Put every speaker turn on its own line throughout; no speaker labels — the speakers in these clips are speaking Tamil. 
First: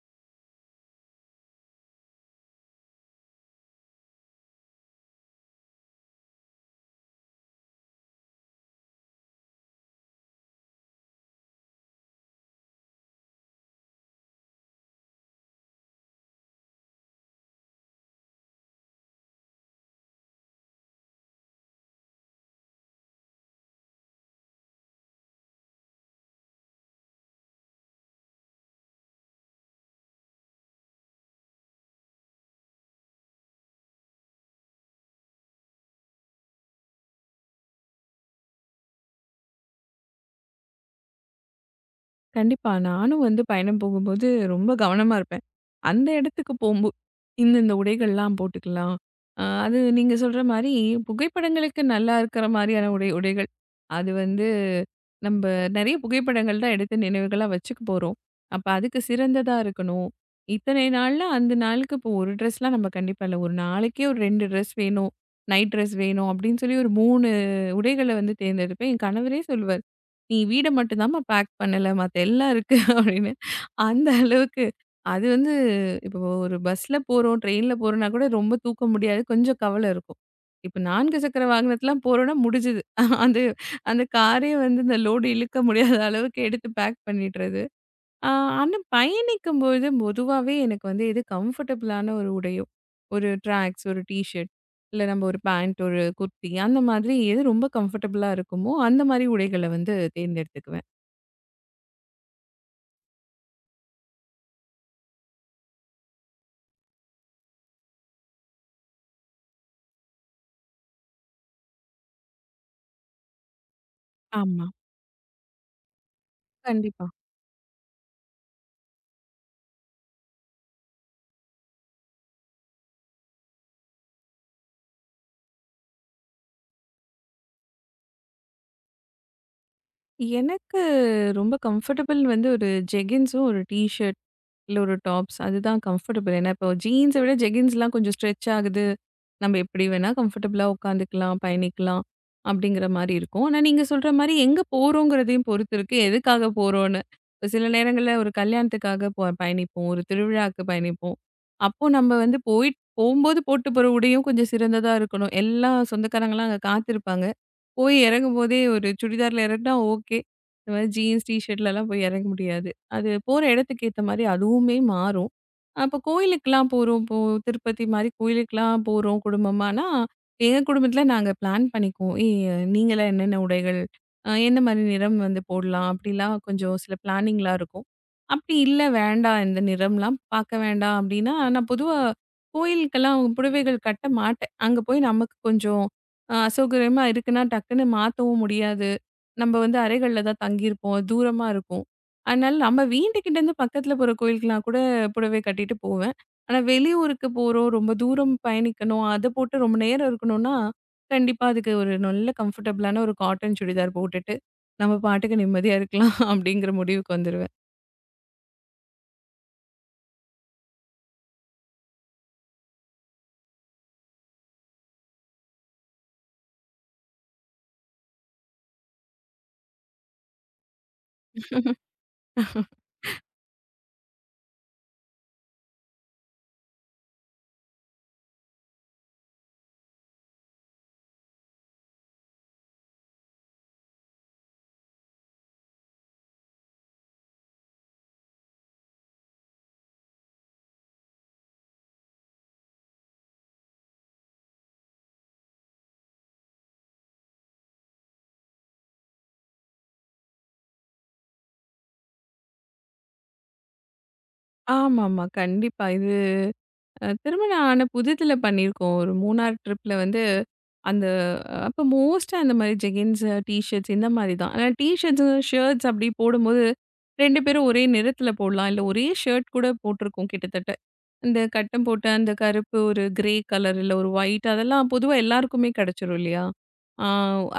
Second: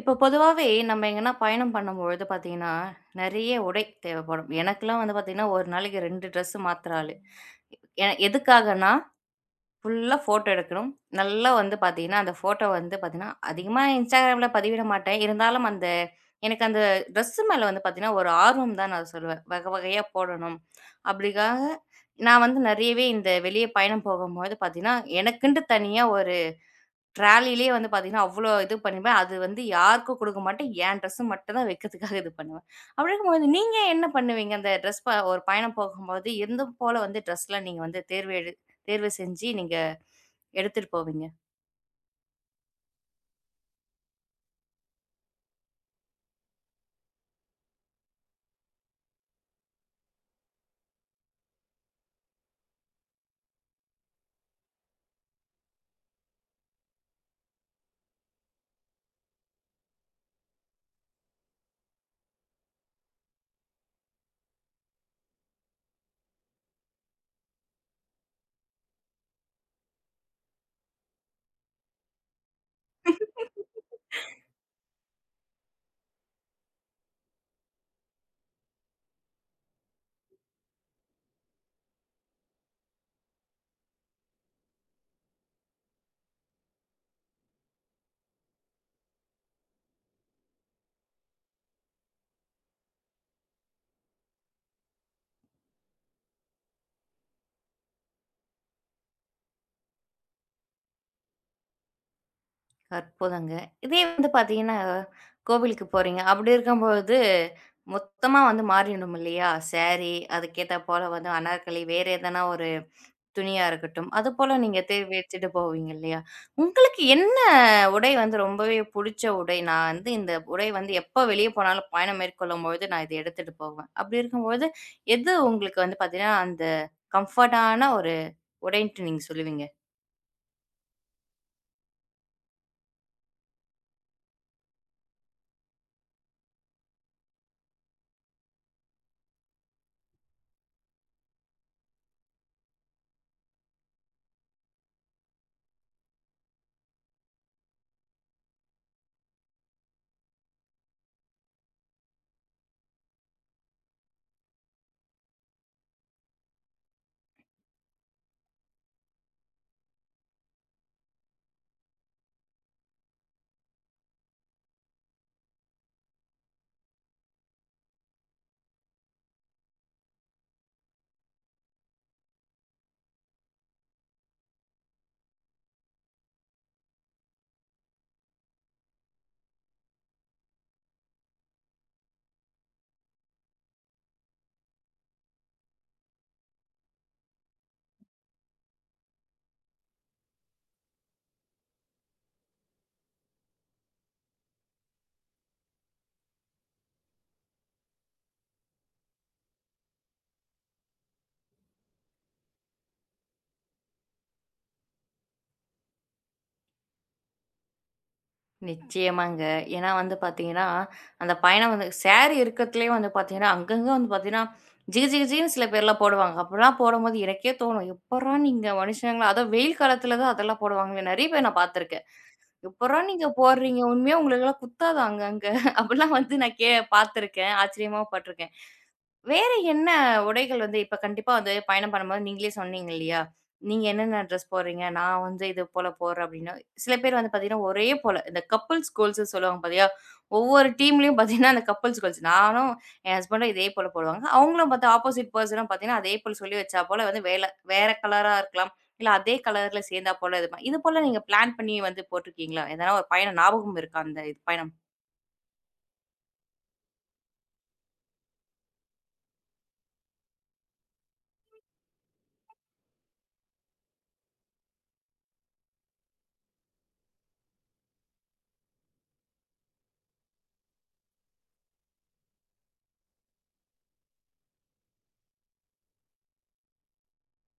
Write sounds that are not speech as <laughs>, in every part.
இப்போ பொதுவாவே நம்ம எங்கன்னா பயணம் பண்ணும்பொழுது பார்த்தீங்கன்னா, நெறைய உடை தேவைப்படும். எனக்கெல்லாம் வந்து பார்த்தீங்கன்னா, ஒரு நாளைக்கு 2 ட்ரெஸ் மாத்துற ஆளு. எதுக்காகன்னா, ஃபுல்லா ஃபோட்டோ எடுக்கணும். நல்லா வந்து பார்த்தீங்கன்னா, அந்த ஃபோட்டோ வந்து பார்த்தீங்கன்னா, அதிகமா Instagramல பதிவிட மாட்டேன். இருந்தாலும் அந்த எனக்கு அந்த ட்ரெஸ் மேல வந்து பார்த்தீங்கன்னா, ஒரு ஆர்வம் தான் நான் சொல்லுவேன். வகை வகையா போடணும். அப்படிக்காக நான் வந்து நெறையவே இந்த வெளிய பயணம் போகும்போது பார்த்தீங்கன்னா, எனக்குன்ட்டு தனியா ஒரு ட்ராலிலயே வந்து பார்த்தீங்கன்னா, அவ்ளோ இது பண்ணிப்பேன். அது வந்து யாருக்கும் குடுக்க மாட்டேன். என் ட்ரெஸ் மட்டும் தான் வைக்கிறதுக்காக இது பண்ணுவேன். அப்படி இருக்கும்போது நீங்க என்ன பண்ணுவீங்க? அந்த ட்ரெஸ் ப ஒரு பயணம் போகும்போது, எந்தும் போல வந்து ட்ரெஸ்லாம் நீங்க வந்து தேர்வு செஞ்சு நீங்க எடுத்துட்டு போவீங்க.
கண்டிப்பா. நானும் வந்து பயணம் போகும்போது ரொம்ப கவனமா இருப்பேன். அந்த இடத்துக்கு போம்போ இந்தந்த உடைகள்லாம் போட்டுக்கலாம். அது நீங்க சொல்ற மாரி புகைப்படங்களுக்கு நல்லா இருக்கிற மாரியான உடைகள். அது வந்து நம்ப நெறைய புகைப்படங்கள் தான் எடுத்து நினைவுகளா வச்சுக்க போறோம். அப்ப அதுக்கு சிறந்ததா இருக்கணும். இத்தனை நாள்ல அந்த நாளுக்கு இப்போ ஒரு ட்ரெஸ்லாம் நம்ம கண்டிப்பா இல்ல. ஒரு நாளைக்கே ஒரு 2 ட்ரெஸ் வேணும். நைட் ட்ரெஸ் வேணும் அப்படின்னு சொல்லி ஒரு 3 உடைகள வந்து தேர்ந்தெடுப்பேன். என் கணவரே சொல்லுவாரு. "நீ வீட மட்டும் தாம்மா பேக் பண்ணல. மத்த எல்லாம் இருக்கு" <laughs> அப்படின்னு. அந்த அளவுக்கு. அது வந்து இப்போ ஒரு பஸ்ல போறோம், ட்ரெயின்ல போறோம்னா கூட ரொம்ப தூக்க முடியாது. கொஞ்சம் கவலை இருக்கும். இப்ப 4 சக்கர வாகனத்துலாம் போறோம்னா முடிஞ்சுது. அது அந்த காரே வந்து இந்த லோடு இழுக்க முடியாத அளவுக்கு எடுத்து பேக் பண்ணிடுறது. ஆ, ஆனா பயணிக்கும்போது பொதுவாவே எனக்கு வந்து எது கம்ஃபர்டபுளான ஒரு உடையோ, ஒரு ட்ராக்ஸ், ஒரு டீ ஷர்ட், இல்ல நம்ம ஒரு பேண்ட், ஒரு குர்த்தி அந்த மாதிரி எது ரொம்ப கம்ஃபர்டபுளா இருக்குமோ, அந்த மாதிரி உடைகள வந்து தேர்ந்தெடுத்துக்குவேன்.
அற்புதங்க. இதே வந்து பார்த்தீங்கன்னா, கோவிலுக்கு போறீங்க. அப்படி இருக்கும்போது, மொத்தமா வந்து மாறிடும் இல்லையா? சாரி, அதுக்கேத்தா போல வந்து அனார்கலி, வேற எதனா ஒரு துணியா இருக்கட்டும். அதுபோல
ஆமா.
நீங்க தேர்வெடுத்துட்டு போவீங்க இல்லையா? உங்களுக்கு
கண்டிப்பா.
என்ன உடை வந்து ரொம்பவே புடிச்ச உடை? நான் வந்து இந்த உடை வந்து எப்ப வெளிய போனாலும் பயணம் மேற்கொள்ளும்பொழுது நான் இத எடுத்துட்டு போவேன். அப்படி இருக்கும்பொழுது எது உங்களுக்கு வந்து பார்த்தீங்கன்னா, அந்த கம்ஃபர்ட்டான ஒரு உடைன்ட்டு நீங்க சொல்லுவீங்க?
எனக்கு ரொம்ப கம்ஃபர்டபுள் வந்து ஒரு ஜெகின்ஸும், ஒரு டீ ஷர்ட் இல்ல ஒரு டாப்ஸ். அதுதான் கம்ஃபர்டபுள். ஏன்னா இப்போ ஜீன்ஸ விட ஜெகின்ஸ்லாம் கொஞ்சம் ஸ்ட்ரெச் ஆகுது. நம்ம எப்படி வேணா கம்ஃபர்டபுளா உட்காந்துக்கலாம், பயணிக்கலாம் அப்படிங்கிற மாரி இருக்கும். ஆனா நீங்க சொல்ற மாரி எங்க போறோங்கிறதையும் பொறுத்து இருக்கு. எதுக்காக போறோம்னு. இப்ப சில நேரங்கள்ல ஒரு கல்யாணத்துக்காக பயணிப்போம். ஒரு திருவிழாவுக்கு பயணிப்போம். அப்போ நம்ம வந்து போம்போது போட்டு போற உடையும் கொஞ்சம் சிறந்ததா இருக்கணும். எல்லா சொந்தக்காரங்கலாம் அங்க காத்திருப்பாங்க. போய் இறங்கும்போதே ஒரு சுடிதார்ல இறங்குனா ஓகே. இந்த மாரி ஜீன்ஸ், டீ ஷர்ட்லலாம் போய் இறங்க முடியாது. அது போற இடத்துக்கு ஏத்த மாரி அதுவுமே மாறும். அப்போ கோயிலுக்குலாம் போறோம். இப்போ திருப்பதி மாரி கோயிலுக்குலாம் போறோம் குடும்பமானா, எங்க குடும்பத்தில நாங்க பிளான் பண்ணிக்குவோம். ஏய் நீங்கலாம் என்னென்ன உடைகள், எந்த மாரி நிறம் வந்து போடலாம் அப்படிலாம் கொஞ்சம் சில பிளானிங்லாம் இருக்கும். அப்படி இல்ல வேண்டாம் இந்த நிறம்லாம் பார்க்க வேண்டாம் அப்படின்னா, நான் பொதுவா கோயிலுக்கெல்லாம் புடவைகள் கட்ட மாட்டேன். அங்க போய் நமக்கு கொஞ்சம் அசௌகரியமா இருக்குன்னா, டக்குன்னு மாத்தவும் முடியாது. நம்ம வந்து அறைகள்ல தான் தங்கியிருப்போம். தூரமா இருக்கும். அதனால நம்ம வீட்டுக்கிட்டேருந்து பக்கத்துல போற கோயிலுக்குலாம் கூட புடவை கட்டிட்டு போவேன். ஆனா வெளியூருக்கு போறோம், ரொம்ப தூரம் பயணிக்கணும், அத போட்டு ரொம்ப நேரம் இருக்கணும்னா, கண்டிப்பா அதுக்கு ஒரு நல்ல கம்ஃபர்டபுளான ஒரு காட்டன் சுடிதார் போட்டுட்டு, நம்ம பாட்டுக்கு நிம்மதியா இருக்கலாம் <laughs> அப்படிங்கிற முடிவுக்கு வந்துருவேன்.
நிச்சயமாங்க. ஏன்னா வந்து பார்த்தீங்கன்னா, அந்த பயணம் வந்து சாரி இருக்கத்துலயே வந்து பார்த்தீங்கன்னா, அங்கங்க வந்து பார்த்தீங்கன்னா, ஜிகு ஜிகு ஜிகுன்னு சில பேர்லாம் போடுவாங்க. அப்பலாம் போடும்போது எனக்கே தோணும், "எப்புட்றா நீங்க மனுஷங்களா" அதுவும் வெயில் காலத்துல தான் அதெல்லாம் போடுவாங்களே! நெறைய பேர் நான் பார்த்துருக்கேன். எப்பட்றா நீங்க போடுறீங்க? உண்மையா உங்களுக்கெல்லாம் குத்தாதா அங்கங்க? <laughs> அப்படிலாம் வந்து நான் பார்த்துருக்கேன். ஆச்சரியமா பட்டுருக்கேன். வேற என்ன உடைகள் வந்து இப்ப கண்டிப்பா வந்து பயணம் பண்ணும்போது நீங்களே சொன்னீங்க இல்லையா? நீங்க என்னென்ன ட்ரெஸ் போடுறீங்க? நான் வந்து இது போல போடுறேன் அப்படின்னு. சில பேர் வந்து பார்த்தீங்கன்னா, ஒரே போல இந்த கப்புள்ஸ் கோல்ஸ்ன்னு சொல்லுவாங்க பார்த்தியா? ஒவ்வொரு டீம்லயும் பார்த்தீங்கன்னா, அந்த கப்புள்ஸ் கோல்ஸ். நானும் என் ஹஸ்பண்டும் இதே போல போடுவாங்க. அவங்களும் பார்த்தா ஆப்போசிட் பெர்சனும் பார்த்தீங்கன்னா, அதே போல சொல்லி வச்சா போல வந்து வேற கலரா இருக்கலாம். இல்ல அதே கலர்ல சேர்ந்தா போல இது போல நீங்க பிளான் பண்ணி வந்து போட்டுருக்கீங்களா? எதனா ஒரு பயணம் ஞாபகம் இருக்கா அந்த இது பயணம்?
ஆமாமா. கண்டிப்பா. இது திருமணம் ஆன புதிதில பண்ணியிருக்கோம். ஒரு மூணார் ட்ரிப்ல வந்து அந்த அப்ப மோஸ்ட்டா அந்த மாரி ஜெகின்ஸ், டீ ஷர்ட்ஸ் இந்த மாரி தான். ஆனா டீ ஷர்ட்ஸ், ஷர்ட்ஸ் அப்படி போடும்போது 2 பேரும் ஒரே நிறத்துல போடலாம். இல்ல ஒரே ஷர்ட் கூட போட்டிருக்கோம் கிட்டத்தட்ட. இந்த கட்டம் போட்ட அந்த கருப்பு, ஒரு கிரே கலர் இல்ல ஒரு ஒயிட் அதெல்லாம் பொதுவா எல்லாருக்குமே கிடைச்சிரும் இல்லையா? ஆ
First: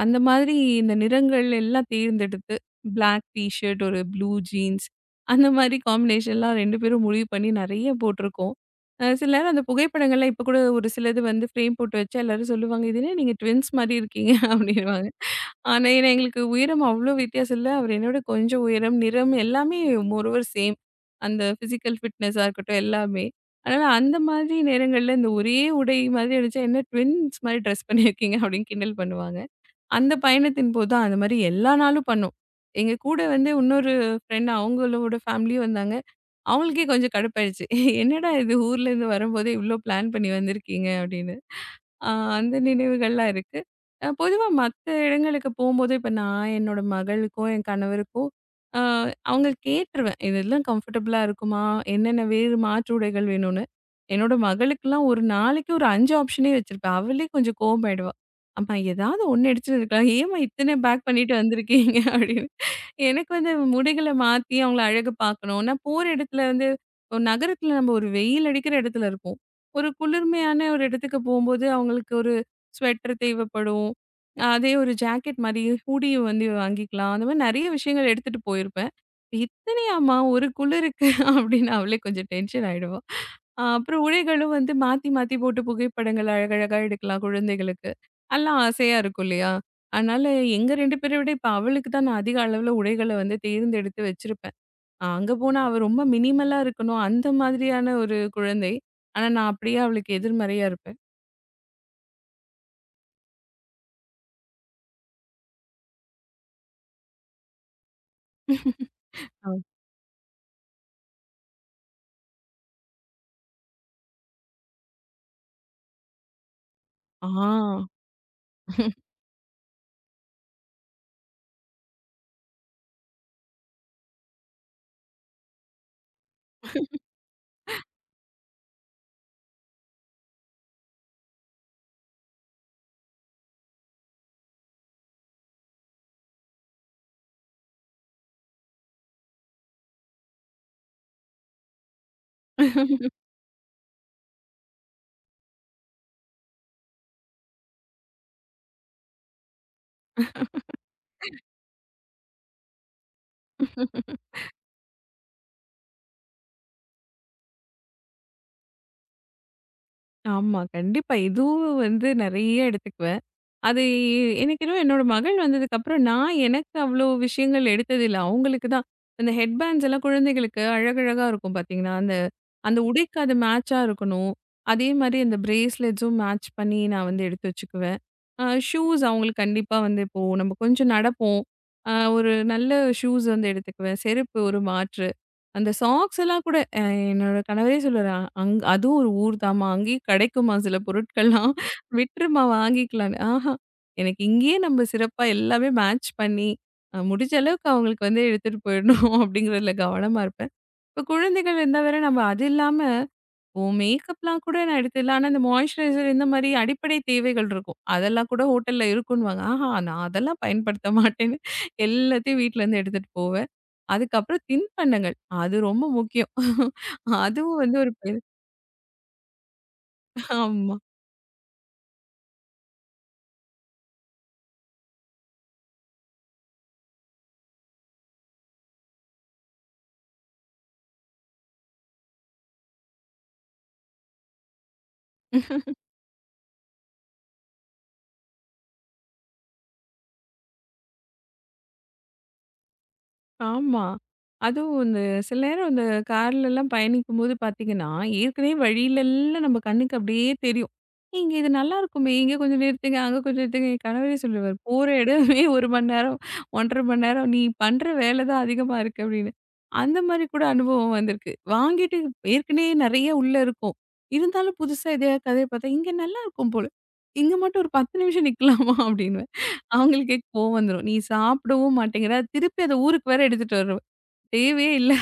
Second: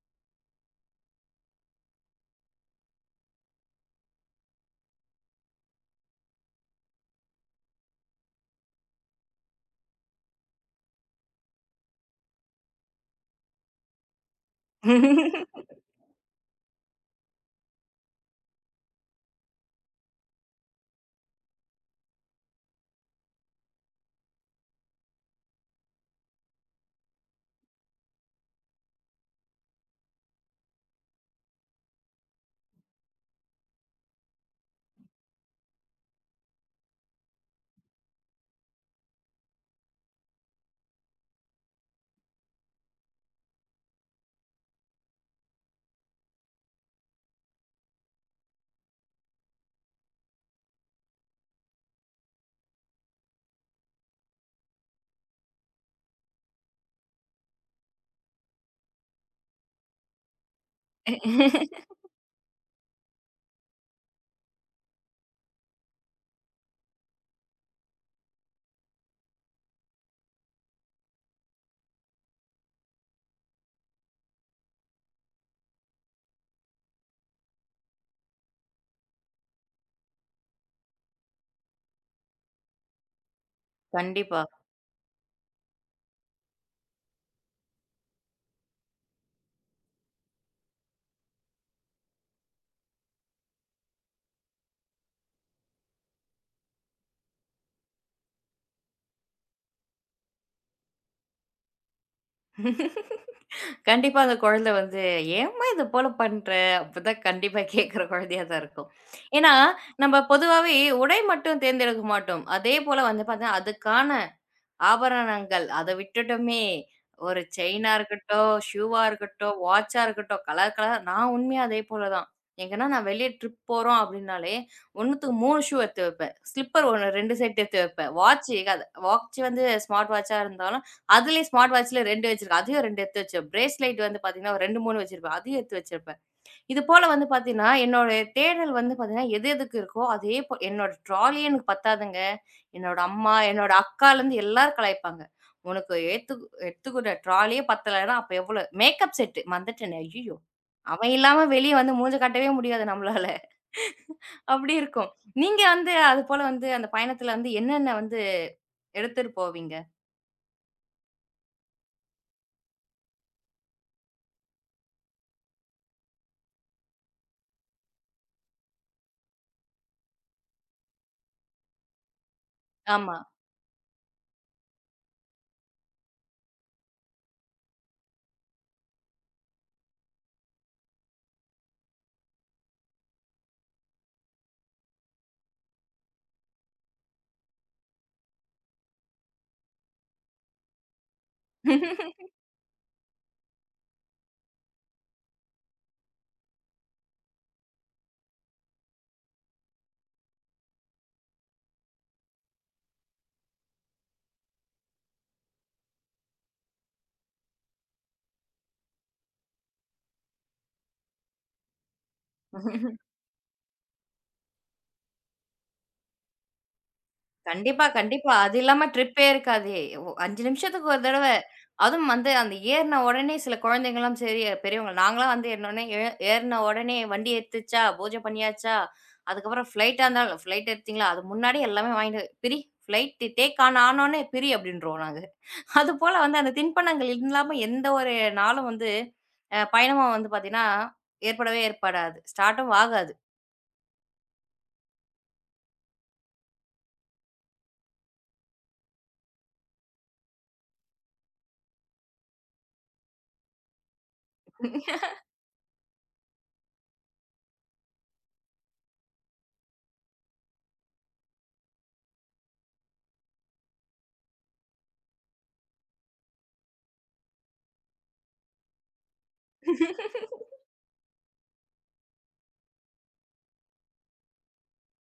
அந்த மாதிரி இந்த நிறங்கள் எல்லாம் தேர்ந்தெடுத்து பிளாக் டீ ஷர்ட், ஒரு ப்ளூ ஜீன்ஸ் அந்த மாரி காம்பினேஷன்லாம் 2 பேரும் முடிவு பண்ணி நெறைய போட்டிருக்கோம். சில நேரம் அந்த புகைப்படங்கள்லாம் இப்ப கூட ஒரு சிலது வந்து ஃப்ரேம் போட்டு வச்சா எல்லாரும் சொல்லுவாங்க. "இது என்ன நீங்க ட்வின்ஸ் மாரி இருக்கீங்க" <laughs> அப்படின்னுவாங்க. ஆனா
<laughs>
ஏன்னா எங்களுக்கு உயரம் அவ்ளோ வித்தியாசம் இல்ல. அவர் என்னோட கொஞ்சம் உயரம், நிறம் எல்லாமே மோர் ஓவர் சேம். அந்த ஃபிசிக்கல் ஃபிட்னஸா இருக்கட்டும் எல்லாமே. அதனால அந்த மாதிரி நேரங்கள்ல இந்த ஒரே உடை மாதிரி அடிச்சா, "என்ன ட்வின்ஸ் மாரி ட்ரெஸ் பண்ணியிருக்கீங்க" அப்படின்னு கிண்டல் பண்ணுவாங்க. அந்த பயணத்தின் போது தான் அந்த மாரி எல்லா நாளும் பண்ணோம். எங்க கூட வந்து இன்னொரு ஃப்ரெண்ட் அவங்களோட ஃபேமிலியும் வந்தாங்க. அவங்களுக்கே கொஞ்சம் கடுப்பாயிடுச்சு. "என்னடா இது ஊர்லேருந்து வரும்போதே இவ்ளோ பிளான் பண்ணி வந்திருக்கீங்க" அப்படின்னு. ஆ அந்த நினைவுகள்லாம் இருக்கு. பொதுவா மத்த இடங்களுக்கு போம்போது, இப்ப நான் என்னோட மகளுக்கோ, என் கணவருக்கோ அ அவங்க கேட்டுருவேன். இதெல்லாம் கம்ஃபர்டபுளா இருக்குமா? என்னென்ன வேறு மாற்று உடைகள் வேணும்னு. என்னோட மகளுக்கெல்லாம் ஒரு நாளைக்கு ஒரு 5 ஆப்ஷனே வச்சிருப்பேன். அவளே கொஞ்சம் கோவமாயிடுவா. அம்மா ஏதாவது ஒண்ணு எடுத்துருக்கலாம். ஏம்மா இத்தன பேக் பண்ணிட்டு வந்திருக்கீங்க? <laughs> அப்படின்னு. எனக்கு வந்து முடிகள மாத்தி அவங்கள அழகு பார்க்கணும். நான் போற இடத்துல வந்து, இப்போ நகரத்துல நம்ம ஒரு வெயில் அடிக்கிற இடத்துல இருப்போம். ஒரு குளிர்மையான ஒரு இடத்துக்கு போம்போது, அவங்களுக்கு ஒரு ஸ்வெட்டர் தேவைப்படும். அதே ஒரு ஜாக்கெட் மாரி ஹூடி வந்து வாங்கிக்கலாம். அந்த மாரி நெறைய விஷயங்கள் எடுத்துட்டு போயிருப்பேன். "இத்தனையாம்மா ஒரு குளிருக்கு?" <laughs> அப்படின்னு அவளே கொஞ்சம் டென்ஷன் ஆயிடுவா. அப்புறம்
கண்டிப்பா.
உடைகளும் வந்து மாத்தி மாத்தி போட்டு புகைப்படங்கள் அழகழகா எடுக்கலாம் குழந்தைகளுக்கு. எல்லாம் ஆசையா இருக்கும் இல்லையா? அதனால எங்க 2 பேரை விட இப்ப அவளுக்கு தான் நான் அதிக அளவுல உடைகள வந்து தேர்ந்தெடுத்து வச்சிருப்பேன். அங்க போனா அவ ரொம்ப மினிமலா இருக்கணும். அந்த மாதிரியான ஒரு குழந்தை. ஆனா, நான் அப்படியே அவளுக்கு எதிர்மறையா இருப்பேன்.
கண்டிப்பா அந்த குழந்தை வந்து, "ஏம்மா இது போல பண்ற?" அப்பதான் கண்டிப்பா கேட்கிற குழந்தையா தான் இருக்கும்.
ஆ.
ஏன்னா, நம்ம பொதுவாவே உடை மட்டும் தேர்ந்தெடுக்க மாட்டோம். அதே போல வந்து பார்த்தீங்கன்னா, அதுக்கான ஆபரணங்கள். அத விட்டுட்டுமே
ஆ.
ஒரு செயினா இருக்கட்டும், ஷூவா இருக்கட்டும், வாட்ச்சா இருக்கட்டும், கலர் கலரா நான் உண்மையா அதே போல தான். எங்கன்னா நான் வெளிய ட்ரிப் போறோம் அப்டின்னாலே, 1த்துக்கு 3 ஷூ எடுத்து வைப்பேன். ஸ்லிப்பர் 1 2 செட் எடுத்து வைப்பேன். வாட்ச் அது வாட்ச் வந்து ஸ்மார்ட் வாட்ச்சா இருந்தாலும், அதுலயே ஸ்மார்ட் வாட்ச்ல 2 வச்சிருக்கேன். அதையும் 2 எடுத்து வச்சிருப்பேன். பிரேஸ்லெட் வந்து பார்த்தீங்கன்னா, ஒரு 2, 3 வச்சிருப்பேன். அதையும் எடுத்து வச்சிருப்பேன். இது போல வந்து பார்த்தீங்கன்னா, என்னோட தேடல் வந்து பார்த்தீங்கன்னா, எது எதுக்கு இருக்கோ அதே போ என்னோட ட்ராலியே எனக்கு பத்தாதுங்க. என்னோட அம்மா, என்னோட அக்காலேருந்து எல்லாரும் கலாய்ப்பாங்க. "உனக்கு ஏத்து எடுத்துக்கிற ட்ராலியே பத்தலன்னா, அப்ப எவ்வளோ?" மேக்கப் செட்டு மறந்துட்டேனே, ஐயய்யோ! அவன் இல்லாம வெளிய வந்து மூஞ்ச காட்டவே முடியாது நம்மளால. அப்படி இருக்கும். நீங்க வந்து அதுபோல வந்து அந்த பயணத்துல வந்து என்னென்ன வந்து எடுத்துட்டு போவீங்க?
ஆமா. கண்டிப்பா. இதுவும் வந்து நெறைய எடுத்துக்குவேன். அது எனக்கு என்னவோ என்னோட மகள் வந்ததுக்கப்புறம் நான் எனக்கு அவ்வளோ விஷயங்கள் எடுத்ததில்ல. அவங்களுக்கு தான் அந்த ஹெட் பேண்ட்ஸ் எல்லாம் குழந்தைகளுக்கு அழகழகா இருக்கும் பார்த்தீங்கன்னா, அந்த அந்த உடைக்கு
ஆமா.
அது மேட்சா இருக்கணும். அதே மாரி அந்த பிரேஸ்லெட்ஸும் மேட்ச் பண்ணி நான் வந்து எடுத்து வச்சுக்குவேன். ஷூஸ் அவங்களுக்கு கண்டிப்பா வந்து இப்போ நம்ம கொஞ்சம் நடப்போம். ஒரு நல்ல ஷூஸ் வந்து எடுத்துக்குவேன். செருப்பு ஒரு மாற்று. அந்த சாக்ஸ் எல்லாம் கூட என்னோட கணவரே சொல்லுவாரு, அதுவும் ஒரு ஊர் தாம்மா. அங்கேயும் கிடைக்குமா சில பொருட்கள்லாம்.
<laughs>
விட்டுருமா வாங்கிக்கலான்னு." ஆஹா! எனக்கு இங்கேயே நம்ம சிறப்பா எல்லாமே மேட்ச் பண்ணி, முடிஞ்ச அளவுக்கு அவங்களுக்கு வந்து எடுத்துட்டு போயிடணும் <laughs> அப்படிங்கிறதுல கவனமா இருப்பேன். இப்ப குழந்தைகள் இருந்தா வேற நம்ம அது இல்லாம, ஓ மேக்கப்லாம் கூட நான் எடுத்துடலாம். ஆனா இந்த மாய்ஸ்சரைசர் இந்த மாரி அடிப்படை தேவைகள் இருக்கும். அதெல்லாம் கூட ஹோட்டல்ல இருக்குன்னுவாங்க. ஆஹா! நான் அதெல்லாம் பயன்படுத்த மாட்டேன்னு எல்லாத்தையும் வீட்லருந்து எடுத்துட்டு போவேன். அதுக்கப்புறம் தின்பண்டங்கள். அது ரொம்ப முக்கியம். <laughs> அதுவும் வந்து
கண்டிப்பா,
ஒரு
கண்டிப்பா. அது இல்லாம ட்ரிப்பே இருக்காது. ஒ 5
ஆமா.
நிமிஷத்துக்கு ஒரு தடவ. அதுவும் வந்து அந்த ஏறுன உடனே சில குழந்தைங்கலாம் சரி பெரியவங்க நாங்கலாம் வந்து ஏறுன உடனே வண்டி எடுத்துச்சா, பூஜை பண்ணியாச்சா, அதுக்கப்புறம் ஃப்ளைட்டா இருந்தாலும் ஃப்ளைட் எடுத்தீங்களா? அது முன்னாடி எல்லாமே வாங்கிட்டு ஃப்ளைட் டேக் ஆன் ஆனோனே பிரி அப்படின்றோம் நாங்க. அதுபோல வந்து அந்த தின்பண்டங்கள் இல்லாம எந்த ஒரு நாளும் வந்து பயணமா வந்து பார்த்தீங்கன்னா, ஏற்படவே ஏற்படாது. ஸ்டார்ட்டும் ஆகாது.
ஆமா. அதுவும் இந்த சில நேரம் இந்த கார்லலாம் பயணிக்கும்போது பார்த்தீங்கன்னா, ஏற்கனவே வழியிலெல்லாம் நம்ம கண்ணுக்கு அப்படியே தெரியும். "இங்க இது நல்லாருக்குமே, இங்க கொஞ்சம் நிறுத்துங்க, அங்க கொஞ்சம் நிறுத்துங்க." என் கணவரே சொல்லுவாரு, "போற இடமே 1 மணி நேரம், 1½ மணி நேரம். நீ பண்ற வேல தான் அதிகமா இருக்கு." அப்படின்னு. அந்த மாரி கூட அனுபவம் வந்திருக்கு. வாங்கிட்டு ஏற்கனவே நெறைய உள்ள இருக்கும். இருந்தாலும் புதுசா எதையாவது கதைய பார்த்தா, "இங்க நல்லாருக்கும் போல. இங்க மட்டும் ஒரு 10 நிமிஷம் நிக்கலாமா?" அப்படின்னு. அவங்களுக்கே கோவம் வந்துரும். நீ சாப்பிடவும் மாட்டேங்கிற, திருப்பி அத ஊருக்கு வேற எடுத்துட்டு வருவ. தேவையே இல்ல!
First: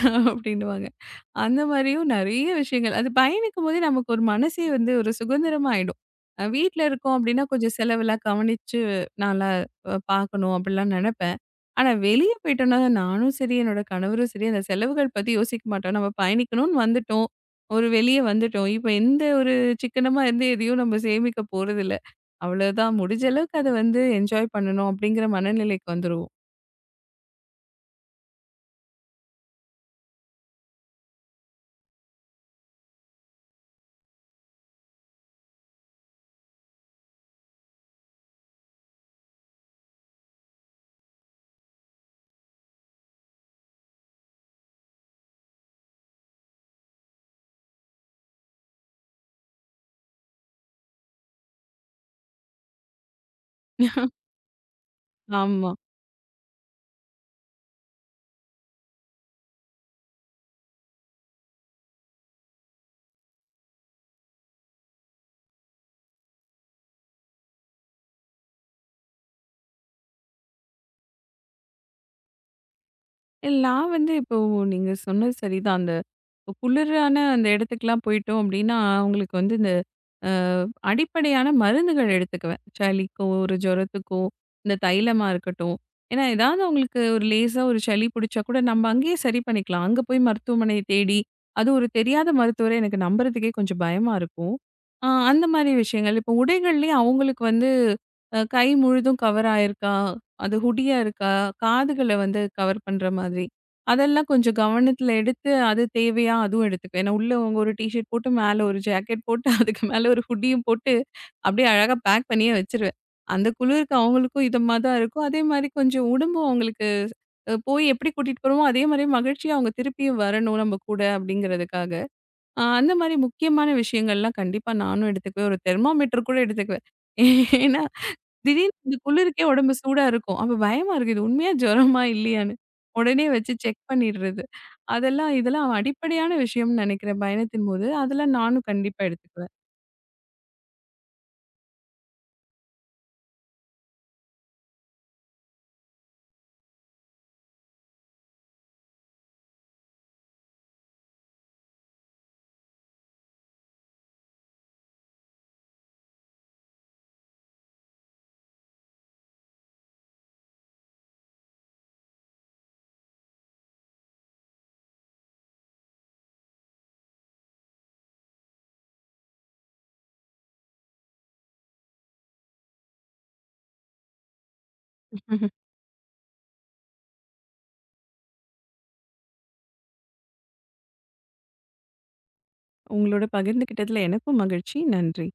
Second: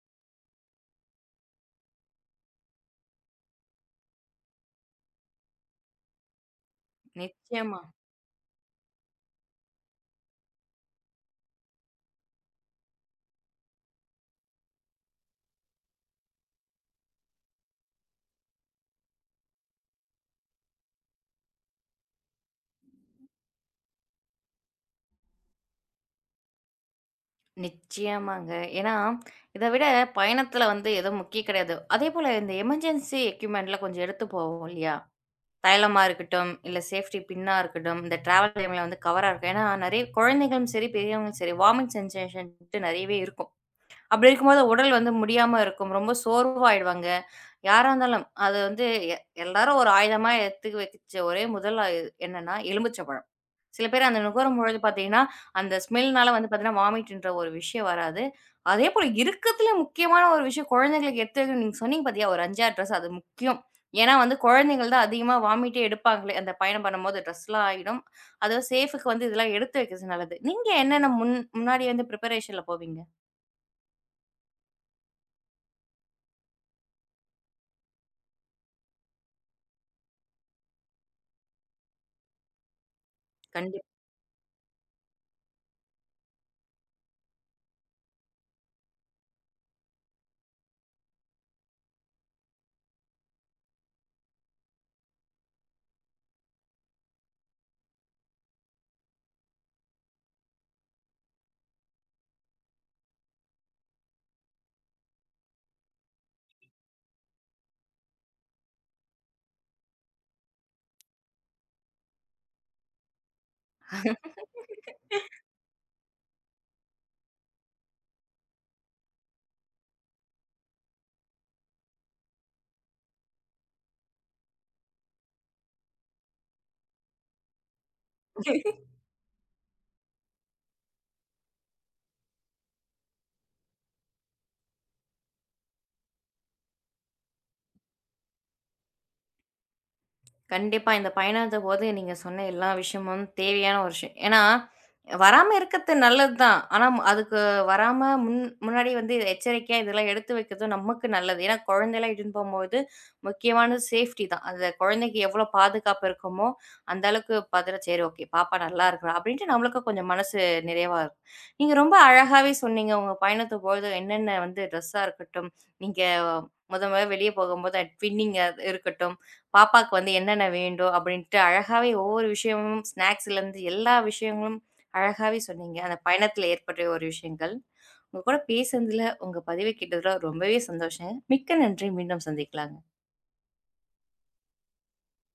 அந்த மாரியும் நெறைய விஷயங்கள். அது பயணிக்கும்போதே நமக்கு ஒரு மனசே வந்து ஒரு சுதந்திரமா ஆயிடும். வீட்ல இருக்கோம் அப்டின்னா, கொஞ்சம்
நிச்சயமா.
செலவெல்லாம் கவனிச்சு நான்லாம் பார்க்கணும் அப்டிலாம் நெனப்பேன். ஆனா வெளிய போயிட்டோம்னா, நானும் சரி, என்னோட கணவரும் சரி அந்த செலவுகள் பத்தி யோசிக்க மாட்டோம். நம்ம பயணிக்கணும்னு வந்துட்டோம். ஒரு வெளிய வந்துட்டோம். இப்ப எந்த ஒரு சிக்கனமா இருந்து எதையும் நம்ம சேமிக்க போறதில்ல. அவ்வளோதான் முடிஞ்ச அளவுக்கு அத வந்து என்ஜாய் பண்ணணும் அப்டிங்கிற மனநிலைக்கு வந்துருவோம்.
நிச்சயமாங்க. ஏன்னா, இத விட பயணத்துல வந்து எதுவும் முக்கியம் கிடையாது. அதேபோல இந்த எமர்ஜென்சி எக்யூப்மெண்ட்லாம் கொஞ்சம் எடுத்து போவோம் இல்லையா? தைலமா இருக்கட்டும், இல்ல சேஃப்டி பின்னா இருக்கட்டும், இந்த டிராவல் டைம்ல வந்து கவரா இருக்கும். ஏன்னா, நெறைய குழந்தைகளும் சரி, பெரியவங்களும் சரி, வாமிட் சென்சேஷன்ட்டு நெறையவே இருக்கும். அப்படி இருக்கும்போது உடல் வந்து முடியாம இருக்கும். ரொம்ப சோர்வாயிடுவாங்க. யாரா இருந்தாலும், அது வந்து எ எல்லாரும் ஒரு ஆயுதமா எடுத்து வச்ச ஒரே முதல் என்னன்னா, எலுமிச்சை பழம். சில பேர் அந்த நுகரும்பொழுது பார்த்தீங்கன்னா,
ஆமா.
அந்த ஸ்மெல்னால வந்து பார்த்தீங்கன்னா, வாமிட்ன்ற ஒரு விஷயம் வராது. அதேபோல இருக்கத்துல முக்கியமான ஒரு விஷயம் குழந்தைங்களுக்கு எடுத்து நீங்க சொன்னீங்க பார்த்தியா, ஒரு 5, 6 ட்ரெஸ் அது முக்கியம். ஏன்னா வந்து குழந்தைங்கள் தான் அதிகமா வாமிட்டே எடுப்பாங்களே! அந்த பயணம் பண்ணும்போது ட்ரெஸ்லாம் ஆயிடும். அதுவும் சேஃப்‌க்கு வந்து இதெல்லாம் எடுத்து வைக்கிறது நல்லது. நீங்க என்னென்ன முன்னாடி வந்து ப்ரிப்பரேஷன்ல போவீங்க?
இல்ல, நான் வந்து இப்போ நீங்க சொன்னது சரிதான். அந்த இப்போ குளிரான அந்த இடத்துக்குலாம் போயிட்டோம் அப்டின்னா, அவங்களுக்கு வந்து இந்த அ அடிப்படையான மருந்துகள் எடுத்துக்குவேன். சளிக்கோ, ஒரு
கண்டிப்பா.
ஜுரத்துக்கோ, இந்த தைலமா இருக்கட்டும். ஏன்னா, ஏதாவது அவங்களுக்கு ஒரு லேசா ஒரு சளி புடிச்சா கூட நம்ம அங்கேயே சரி பண்ணிக்கலாம். அங்க போய் மருத்துவமனைய தேடி, அது ஒரு தெரியாத மருத்துவர எனக்கு நம்புறதுக்கே கொஞ்சம் பயமா இருக்கும். அந்த மாரி விஷயங்கள். இப்போ உடைகள்லயே அவங்களுக்கு வந்து கை முழுதும் கவர் ஆயிருக்கா? அது ஹுடியா இருக்கா? காதுகள வந்து கவர் பண்ற மாதிரி. அதெல்லாம் கொஞ்சம் கவனத்துல எடுத்து, அது தேவையா? அதுவும் எடுத்துக்குவேன். ஏன்னா, உள்ள அவங்க ஒரு டீ ஷர்ட் போட்டு, மேல ஒரு ஜாக்கெட் போட்டு, <laughs> அதுக்கு மேல ஒரு ஹூடியும் போட்டு, அப்படியே அழகா பேக் பண்ணியே வச்சுருவேன். அந்த குளிருக்கு அவங்களுக்கும் இதமா தான் இருக்கும். அதே மாரி கொஞ்சம் உடம்பும் அவங்களுக்கு போய் எப்படி கூட்டிட்டு போறோமோ, அதே மாரி மகிழ்ச்சியா அவங்க திருப்பியும் வரணும் நம்ம கூட அப்படிங்கிறதுக்காக. அந்த மாரி முக்கியமான விஷயங்கள்லாம் கண்டிப்பா நானும் எடுத்துக்குவேன். ஒரு தெர்மாமீட்டர் கூட எடுத்துக்குவேன். ஏன்னா திடீர்னு இந்த குளிருக்கே உடம்பு சூடா இருக்கும். அப்ப பயமா இருக்கு. இது உண்மையா ஜுரமா? இல்லையான்னு. உடனே வச்சு செக் பண்ணிடுறது. அதெல்லாம் இதெல்லாம் அடிப்படையான விஷயம்னு நினைக்கிறேன் பயணத்தின் போது. அதெல்லாம் நானும் கண்டிப்பா எடுத்துக்குவேன்.
கண்டிப்பா. இந்த பயணத்த போது நீங்க சொன்ன எல்லா விஷயமும் தேவையான ஒரு விஷயம். ஏன்னா, வராம இருக்கிறது நல்லது தான். ஆனா அதுக்கு வராம முன்னாடி வந்து எச்சரிக்கையா இதெல்லாம் எடுத்து வைக்கிறது நமக்கு நல்லது. ஏன்னா குழந்தைலாம் இட்டுன்னு போம்போது முக்கியமானது சேஃப்டி தான். அந்த குழந்தைக்கு எவ்வளோ பாதுகாப்பு இருக்குமோ, அந்த அளவுக்கு பாத்துட்டா சரி ஓகே பாப்பா நல்லா இருக்கிறா அப்படின்ட்டு நம்மளுக்கு கொஞ்சம் மனசு நிறைவா இருக்கும். நீங்க ரொம்ப அழகாவே சொன்னீங்க. உங்க பயணத்தபோது என்னென்ன வந்து ட்ரெஸ்ஸா இருக்கட்டும், நீங்க முதல் முறையா வெளிய போகும்போது ட்வின்னிங்கா இருக்கட்டும். பாப்பாக்கு வந்து என்னென்ன வேண்டும் அப்படின்ட்டு அழகாவே ஒவ்வொரு விஷயமும் ஸ்நாக்ஸ்லேருந்து எல்லா விஷயங்களும் அழகாவே சொன்னீங்க. அந்த பயணத்தில ஏற்பட்ட ஒரு விஷயங்கள். உங்க கூட பேசுனதுல, உங்க பதிவு கேட்டதுல ரொம்பவே சந்தோஷங்க. மிக்க நன்றி. மீண்டும் சந்திக்கலாங்க.
உங்களோட பகிர்ந்துக்கிட்டதுல எனக்கும் மகிழ்ச்சி. நன்றி.